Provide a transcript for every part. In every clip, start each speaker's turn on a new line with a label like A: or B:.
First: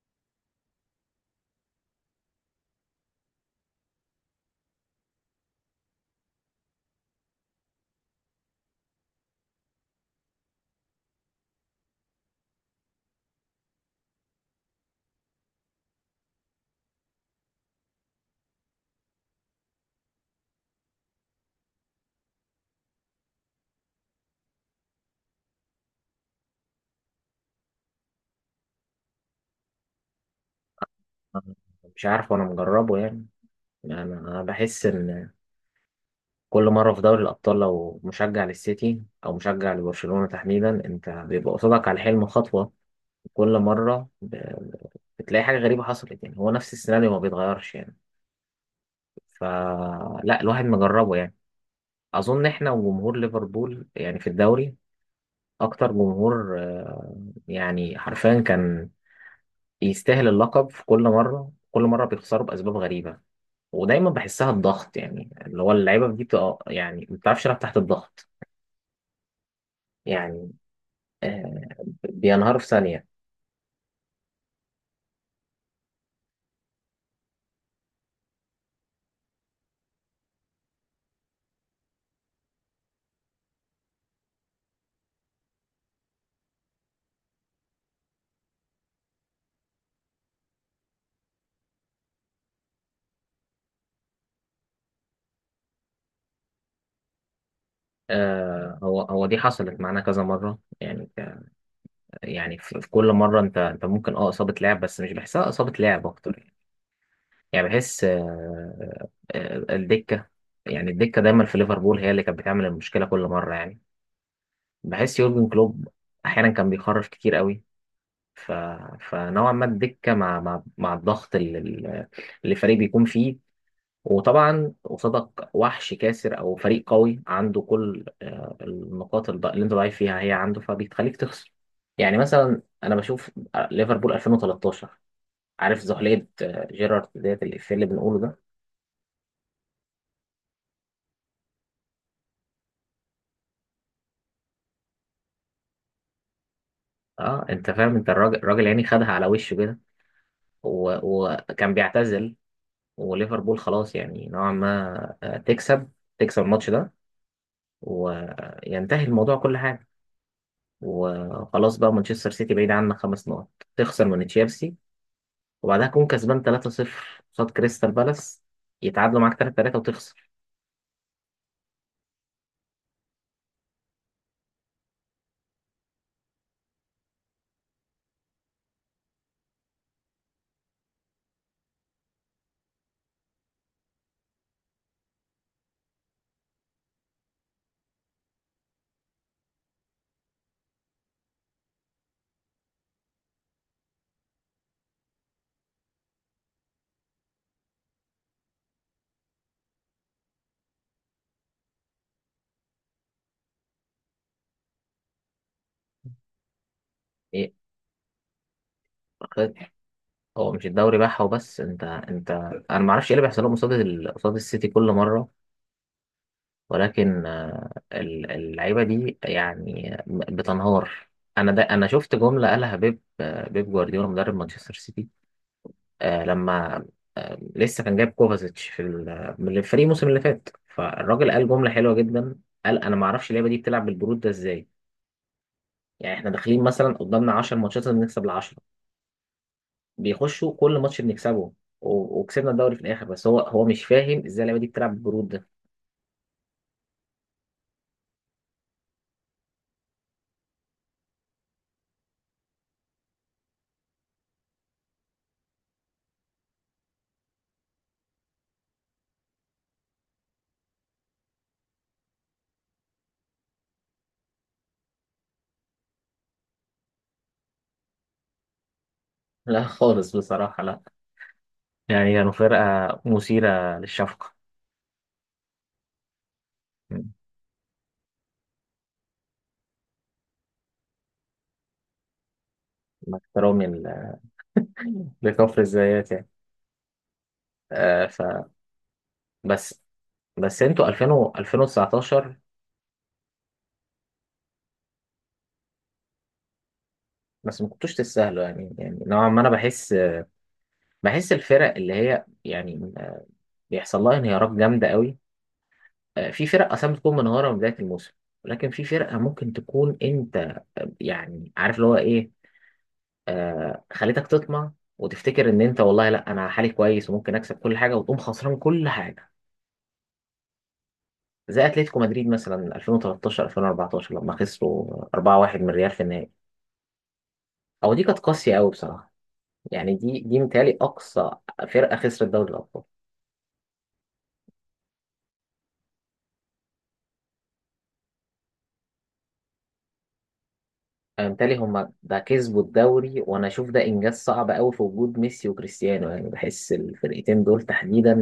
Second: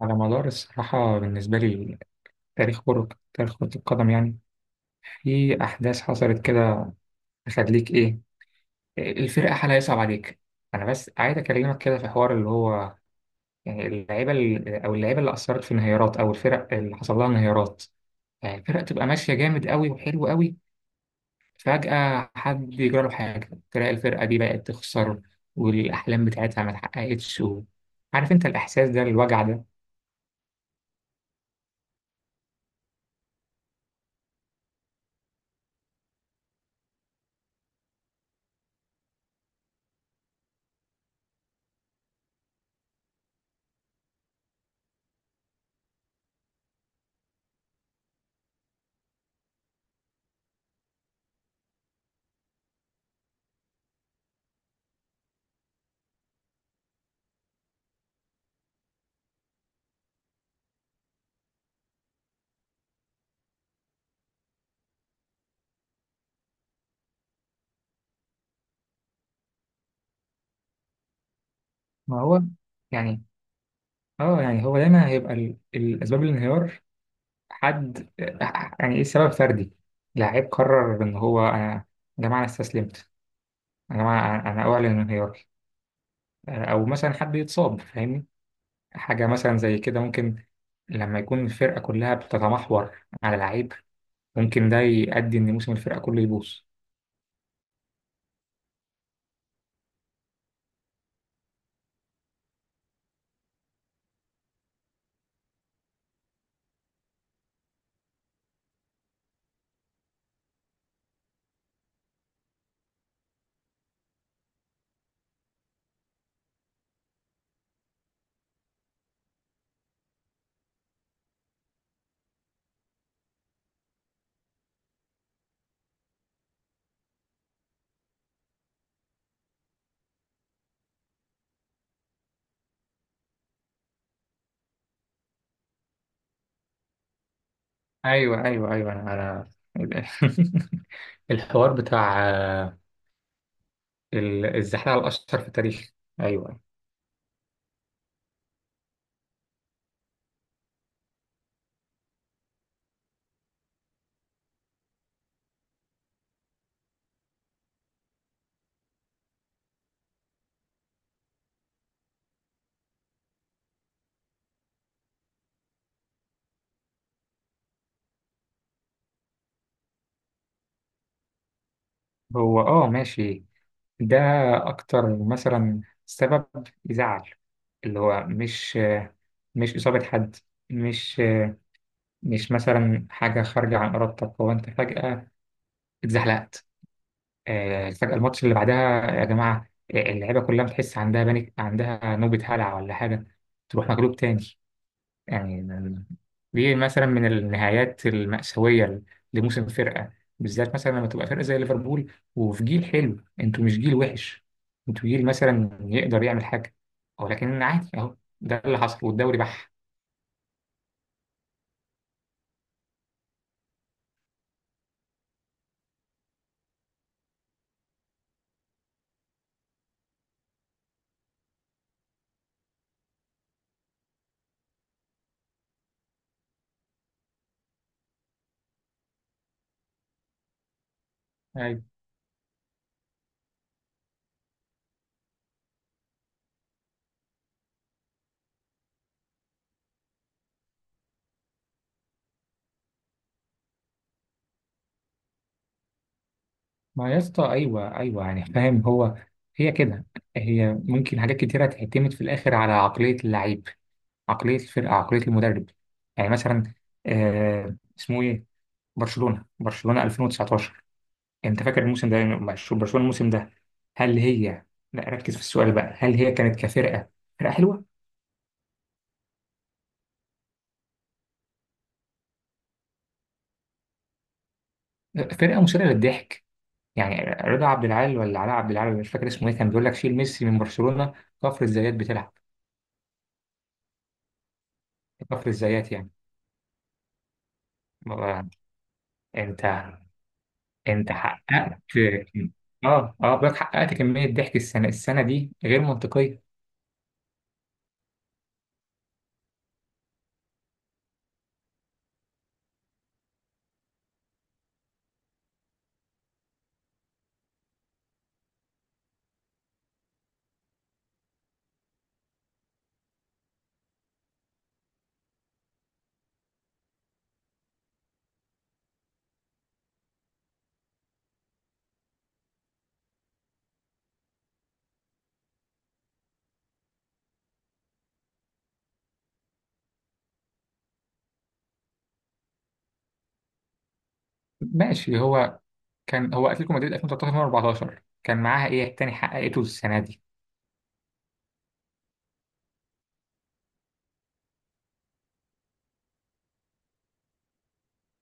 A: على مدار الصراحة بالنسبة لي، تاريخ كرة تاريخ كرة القدم، يعني في أحداث حصلت كده، تخليك إيه، الفرقة حالها يصعب عليك. أنا بس عايز أكلمك كده في حوار اللي هو يعني اللعيبة ال- أو اللعيبة اللي أثرت في انهيارات، أو الفرق اللي حصل لها انهيارات. يعني الفرقة تبقى ماشية جامد قوي وحلو قوي، فجأة حد يجرى له حاجة، تلاقي الفرقة دي بقت تخسر والأحلام بتاعتها ما اتحققتش عارف أنت الإحساس ده، الوجع ده.
B: مش عارف، وانا مجربه يعني انا بحس ان كل مره في دوري الابطال، لو مشجع للسيتي او مشجع لبرشلونه تحديدا، انت بيبقى قصادك على الحلم خطوه. كل مره بتلاقي حاجه غريبه حصلت، يعني هو نفس السيناريو ما بيتغيرش يعني. فلا الواحد مجربه يعني. اظن احنا وجمهور ليفربول، يعني في الدوري، اكتر جمهور، يعني حرفيا كان يستاهل اللقب. في كل مره كل مره بيخسروا باسباب غريبه، ودايما بحسها الضغط، يعني اللي هو اللعيبه دي بتبقى يعني ما بتعرفش تلعب تحت الضغط. يعني آه
A: ما هو
B: بينهاروا في ثانيه.
A: يعني اه يعني هو دايما هيبقى الاسباب الانهيار حد، يعني ايه؟ سبب فردي، لعيب قرر ان هو، انا يا جماعه انا استسلمت، يا جماعه انا اعلن انهياري، او مثلا حد يتصاب، فاهمني، حاجه مثلا زي كده ممكن. لما يكون الفرقه كلها بتتمحور على لعيب، ممكن ده يؤدي ان موسم الفرقه كله يبوظ.
B: هو دي حصلت معانا كذا مره، يعني يعني في كل مره انت ممكن اصابه لعب، بس مش بحسها اصابه لعب اكتر يعني، يعني بحس الدكه. يعني الدكه دايما في ليفربول هي اللي كانت بتعمل المشكله كل مره يعني. بحس يورجن كلوب احيانا كان بيخرف كتير قوي. ف... فنوعا ما الدكه مع الضغط اللي الفريق بيكون فيه، وطبعا قصادك وحش كاسر او فريق قوي عنده كل النقاط، اللي انت ضعيف فيها هي عنده، فبيخليك تخسر. يعني مثلا انا بشوف، ليفربول 2013، عارف زحلية، جيرارد، ديت الإفيه اللي بنقوله ده.
A: ايوه، انا الحوار بتاع الزحلقه الاشهر في التاريخ، ايوه.
B: اه انت فاهم، انت الراجل الراجل يعني خدها على وشه كده، وكان بيعتزل، وليفربول خلاص يعني نوعا ما، تكسب الماتش ده، وينتهي الموضوع كل حاجة، وخلاص بقى مانشستر سيتي بعيد عنك خمس نقط، تخسر من تشيلسي، وبعدها تكون كسبان 3-0 قصاد كريستال بالاس، يتعادلوا معاك 3-3 وتخسر.
A: هو اه ماشي، ده أكتر مثلا سبب يزعل، اللي هو مش، مش إصابة حد، مش، مش مثلا حاجة خارجة عن إرادتك. هو أنت فجأة اتزحلقت، فجأة الماتش اللي بعدها، يا جماعة، اللعيبة كلها بتحس عندها بانيك، عندها نوبة هلع ولا حاجة، تروح مغلوب تاني. يعني دي مثلا من النهايات المأساوية لموسم فرقة، بالذات مثلا لما تبقى فرقة زي ليفربول وفي جيل حلو. انتوا مش جيل وحش، انتوا جيل مثلا يقدر يعمل حاجة،
B: ايه،
A: ولكن عادي اهو ده اللي حصل والدوري بح.
B: هو مش الدوري بقى وبس. انت انا ما اعرفش ايه اللي بيحصل لهم قصاد قصاد السيتي كل مره، ولكن اللعيبه دي يعني بتنهار. انا ده، انا شفت جمله قالها بيب، بيب جوارديولا مدرب مانشستر سيتي، لما لسه كان جايب كوفازيتش في من الفريق الموسم اللي فات، فالراجل قال جمله
A: أيوة.
B: حلوه جدا، قال انا ما اعرفش اللعيبه دي بتلعب بالبرود ده ازاي. يعني احنا داخلين مثلا قدامنا 10 ماتشات، لازم نكسب العشرة، بيخشوا كل ماتش بنكسبه، وكسبنا الدوري في الاخر، بس هو مش فاهم ازاي اللعيبه دي بتلعب بالجرود ده.
A: ما يا اسطى ايوه، يعني فاهم، هو هي كده، هي ممكن حاجات كتيرة تعتمد في الآخر على عقلية اللعيب، عقلية الفرقة، عقلية المدرب. يعني مثلا، آه اسمه ايه، برشلونة 2019، انت فاكر الموسم ده مع برشلونة الموسم ده؟ هل هي، لا ركز في السؤال بقى، هل هي كانت كفرقة، فرقة حلوة؟
B: لا خالص بصراحه، لا. يعني كانوا فرقه مثيره للشفقه،
A: فرقة مثيرة للضحك يعني. رضا عبد العال ولا علاء عبد العال ولا مش فاكر اسمه ايه، كان بيقول لك شيل ميسي من برشلونة، كفر الزيات بتلعب،
B: مع احترامي
A: كفر
B: لكفر
A: الزيات يعني.
B: الزيات يعني. آه ف
A: ما- انت
B: بس انتوا 2000
A: انت
B: و
A: حققت،
B: 2019
A: اه بقولك حققت كمية ضحك السنة دي غير منطقية.
B: بس ما كنتوش تستاهلوا يعني. يعني نوعا ما انا بحس، الفرق اللي هي يعني بيحصل لها انهيارات جامده قوي. في فرق اصلا بتكون منهارة من بداية الموسم، ولكن في فرقة ممكن تكون انت، يعني عارف اللي هو ايه، خليتك تطمع وتفتكر ان انت والله لا، انا حالي كويس وممكن اكسب كل حاجة، وتقوم خسران كل حاجة. زي اتلتيكو مدريد مثلا 2013 2014 لما خسروا 4-1 من ريال في النهائي، او دي كانت قاسية قوي بصراحة. يعني دي متهيألي اقصى فرقة خسرت دوري الابطال.
A: ماشي، هو كان هو اتلتيكو مدريد 2013 2014، كان معاها ايه تاني حققته السنة دي؟
B: أنا متهيألي هما ده كسبوا الدوري، وانا اشوف ده انجاز صعب قوي في وجود ميسي وكريستيانو. يعني بحس الفرقتين دول تحديدا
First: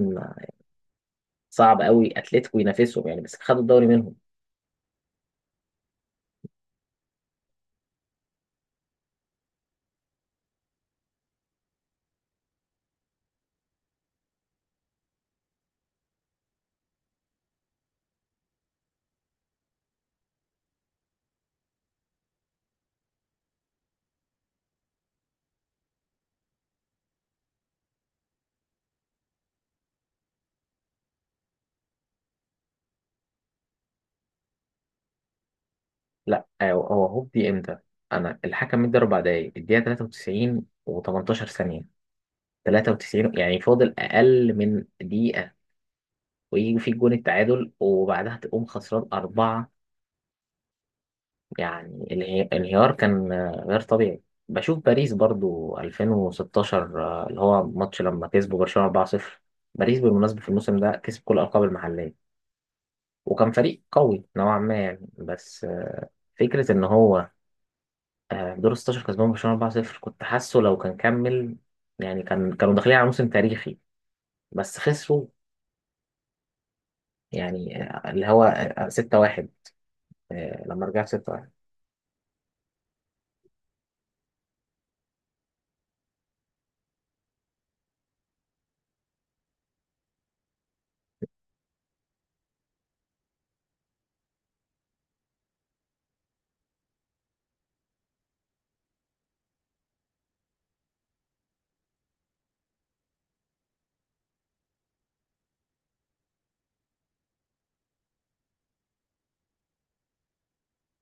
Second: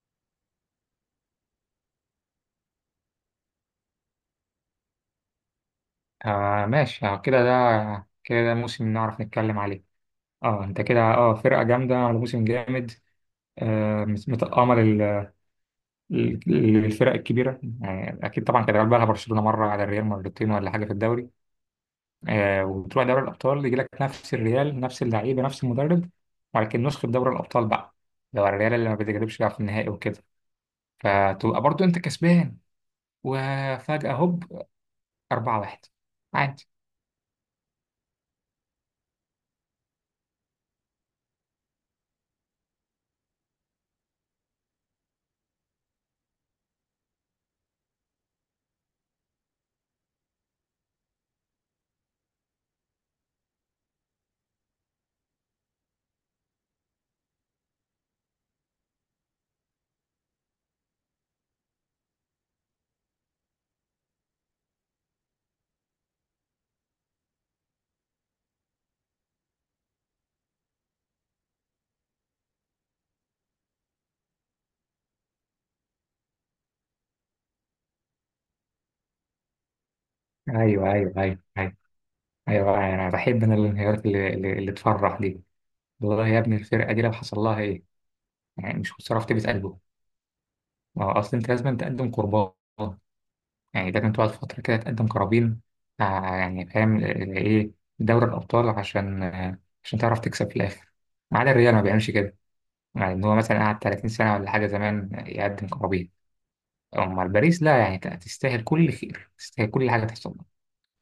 B: صعب قوي اتلتيكو ينافسهم يعني، بس خدوا الدوري منهم.
A: آه ماشي، آه كده ده كده ده موسم نعرف نتكلم عليه. اه انت كده، اه فرقة جامدة على موسم جامد. آه متأمل الفرق الكبيرة، يعني أكيد طبعا كان بقى لها برشلونة مرة على الريال، مرتين ولا حاجة في الدوري. آه وتروح دوري الأبطال، يجي لك نفس الريال، نفس اللعيبة، نفس المدرب، ولكن نسخة دوري الأبطال بقى، لو الريال اللي ما بتجربش بقى في النهائي وكده، فتبقى برضو أنت كسبان، وفجأة هوب، 4-1،
B: لا،
A: عادي.
B: هو هوبي امتى؟ انا الحكم مدى اربع دقايق، الدقيقه 93 و18 ثانيه. 93 يعني فاضل اقل من دقيقه، ويجي في جون التعادل، وبعدها تقوم خسران اربعه. يعني الانهيار كان، غير طبيعي. بشوف باريس برضو 2016، اللي هو ماتش لما كسبوا برشلونه 4-0. باريس بالمناسبه في الموسم ده كسب كل الالقاب المحليه، وكان فريق قوي نوعا ما يعني، بس فكره ان هو، دور 16 كسبان برشلونة 4-0، كنت حاسه لو كان كمل يعني كان كانوا داخلين على موسم تاريخي، بس خسروا يعني، اللي هو 6-1، لما
A: ايوه
B: رجع
A: ايوه ايوه
B: 6-1.
A: ايوه ايوه، انا بحب انا الانهيارات اللي تفرح دي. والله يا ابني الفرقه دي لو حصل لها ايه، يعني مش خساره في طيبه قلبه. ما هو اصل انت لازم تقدم قربان، يعني لازم تقعد فتره كده تقدم قرابين، آه، يعني فاهم، ايه، دوري الابطال، عشان عشان تعرف تكسب في الاخر. ما عدا الريال، ما بيعملش كده، يعني ان هو مثلا قعد 30 سنه ولا حاجه زمان يقدم قرابين. اما الباريس لا، يعني تستاهل كل خير، تستاهل كل حاجه تحصل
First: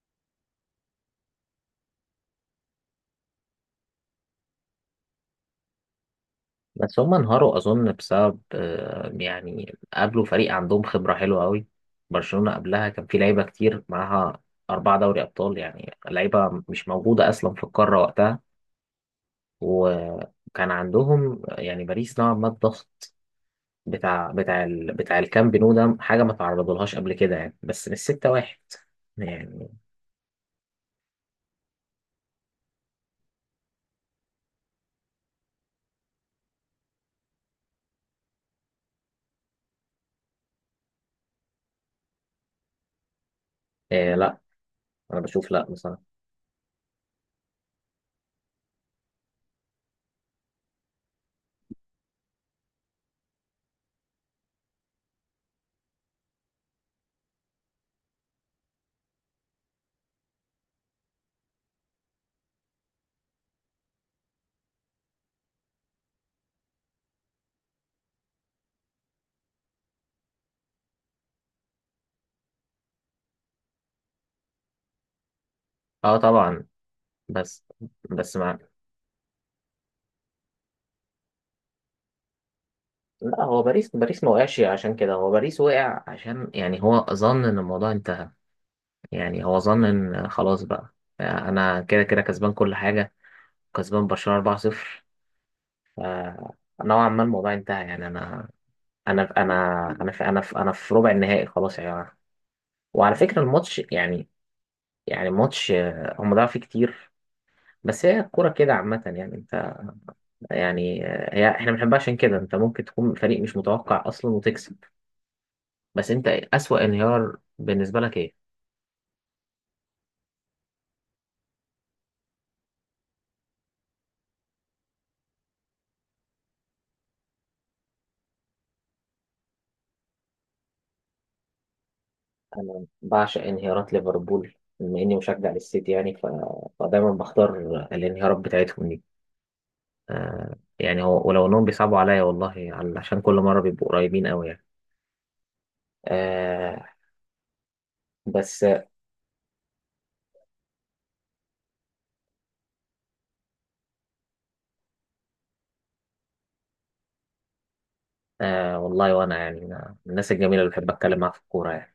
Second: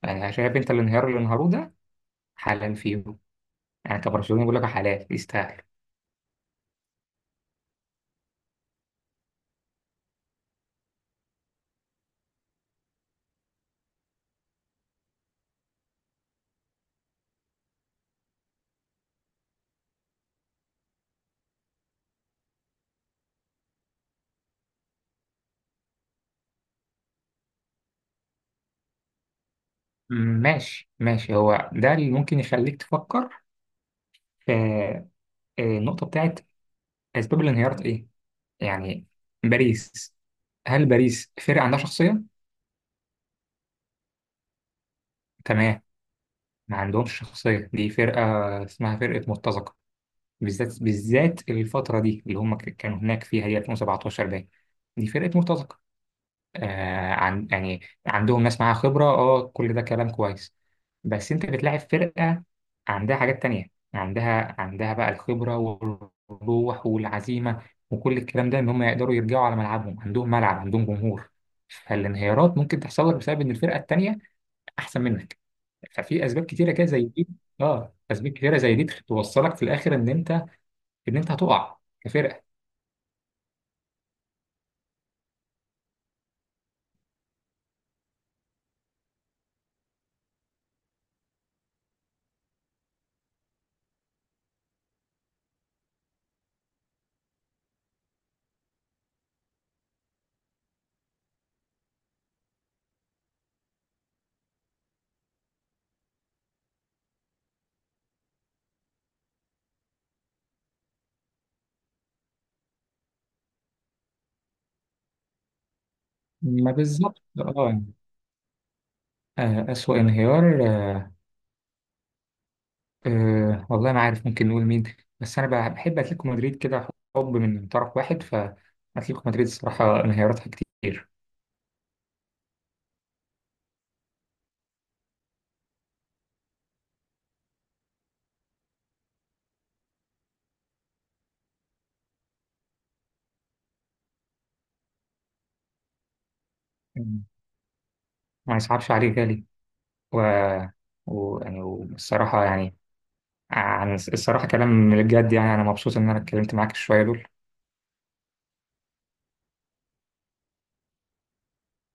A: لها. يعني شايف انت الانهيار اللي انهاروا ده؟ حلال فيه، يعني كبرشلوني بقول لك حلال، يستاهل.
B: بس هم انهاروا أظن بسبب، يعني قابلوا فريق عندهم خبرة حلوة قوي. برشلونة قبلها كان في لعيبة كتير معاها، أربعة دوري أبطال، يعني لعيبة مش موجودة أصلا في القارة وقتها، وكان عندهم يعني باريس نوعا ما الضغط بتاع بتاع الكامب نو، ده حاجه ما تعرضلهاش قبل كده يعني، بس مش ستة واحد يعني.
A: ماشي ماشي، هو ده اللي ممكن يخليك تفكر في النقطة بتاعت أسباب الانهيار إيه؟ يعني باريس، هل باريس فرقة عندها شخصية؟
B: إيه لا، انا بشوف لا
A: تمام،
B: بصراحه.
A: ما عندهمش شخصية. دي فرقة اسمها فرقة مرتزقة، بالذات الفترة دي اللي هم كانوا هناك فيها، هي 2017 باين، دي فرقة مرتزقة. آه عن يعني عندهم ناس معاها خبرة، اه كل ده كلام كويس، بس انت بتلاعب فرقة عندها حاجات تانية، عندها بقى الخبرة والروح والعزيمة، وكل الكلام ده، ان هم يقدروا يرجعوا على ملعبهم، عندهم ملعب، عندهم جمهور. فالانهيارات ممكن تحصل لك بسبب ان الفرقة التانية احسن منك،
B: اه
A: ففي اسباب
B: طبعا،
A: كتيرة كده زي دي.
B: بس
A: اه اسباب
B: مع،
A: كتيرة زي دي توصلك في الاخر ان انت، ان انت هتقع كفرقة.
B: لا. هو باريس ما وقعش عشان كده، هو باريس وقع عشان يعني هو ظن ان الموضوع انتهى، يعني هو ظن ان خلاص بقى انا كده كده كسبان كل حاجه، كسبان برشلونه 4-0، فنوعا ما الموضوع انتهى. يعني انا، أنا في ربع النهائي خلاص يا يعني جماعه. وعلى فكره الماتش يعني، يعني ماتش، هم ضاعوا فيه كتير، بس هي الكورة كده عامة يعني. انت يعني، هي احنا بنحبها عشان كده، انت ممكن تكون فريق مش متوقع اصلا وتكسب. بس انت
A: ما
B: اسوأ
A: بالظبط،
B: انهيار
A: اه
B: بالنسبة لك ايه؟
A: أسوأ انهيار، أه والله ما عارف ممكن نقول مين، بس انا بحب اتلتيكو مدريد كده، حب من طرف واحد، فاتلتيكو مدريد الصراحه انهياراتها كتير.
B: انا بعشق انهيارات ليفربول، بما اني مشجع للسيتي يعني. فدايما بختار الانهيارات بتاعتهم دي. آه يعني هو، ولو انهم بيصعبوا عليا والله، عشان كل مرة بيبقوا قريبين قوي يعني. آه،
A: مم. ما
B: بس،
A: يصعبش عليه غالي. و... يعني والصراحه يعني، عن الصراحه كلام من الجد، يعني انا مبسوط ان انا اتكلمت معاك شويه دول
B: آه والله، وانا يعني أنا من الناس الجميلة اللي بحب اتكلم معاها في الكورة يعني.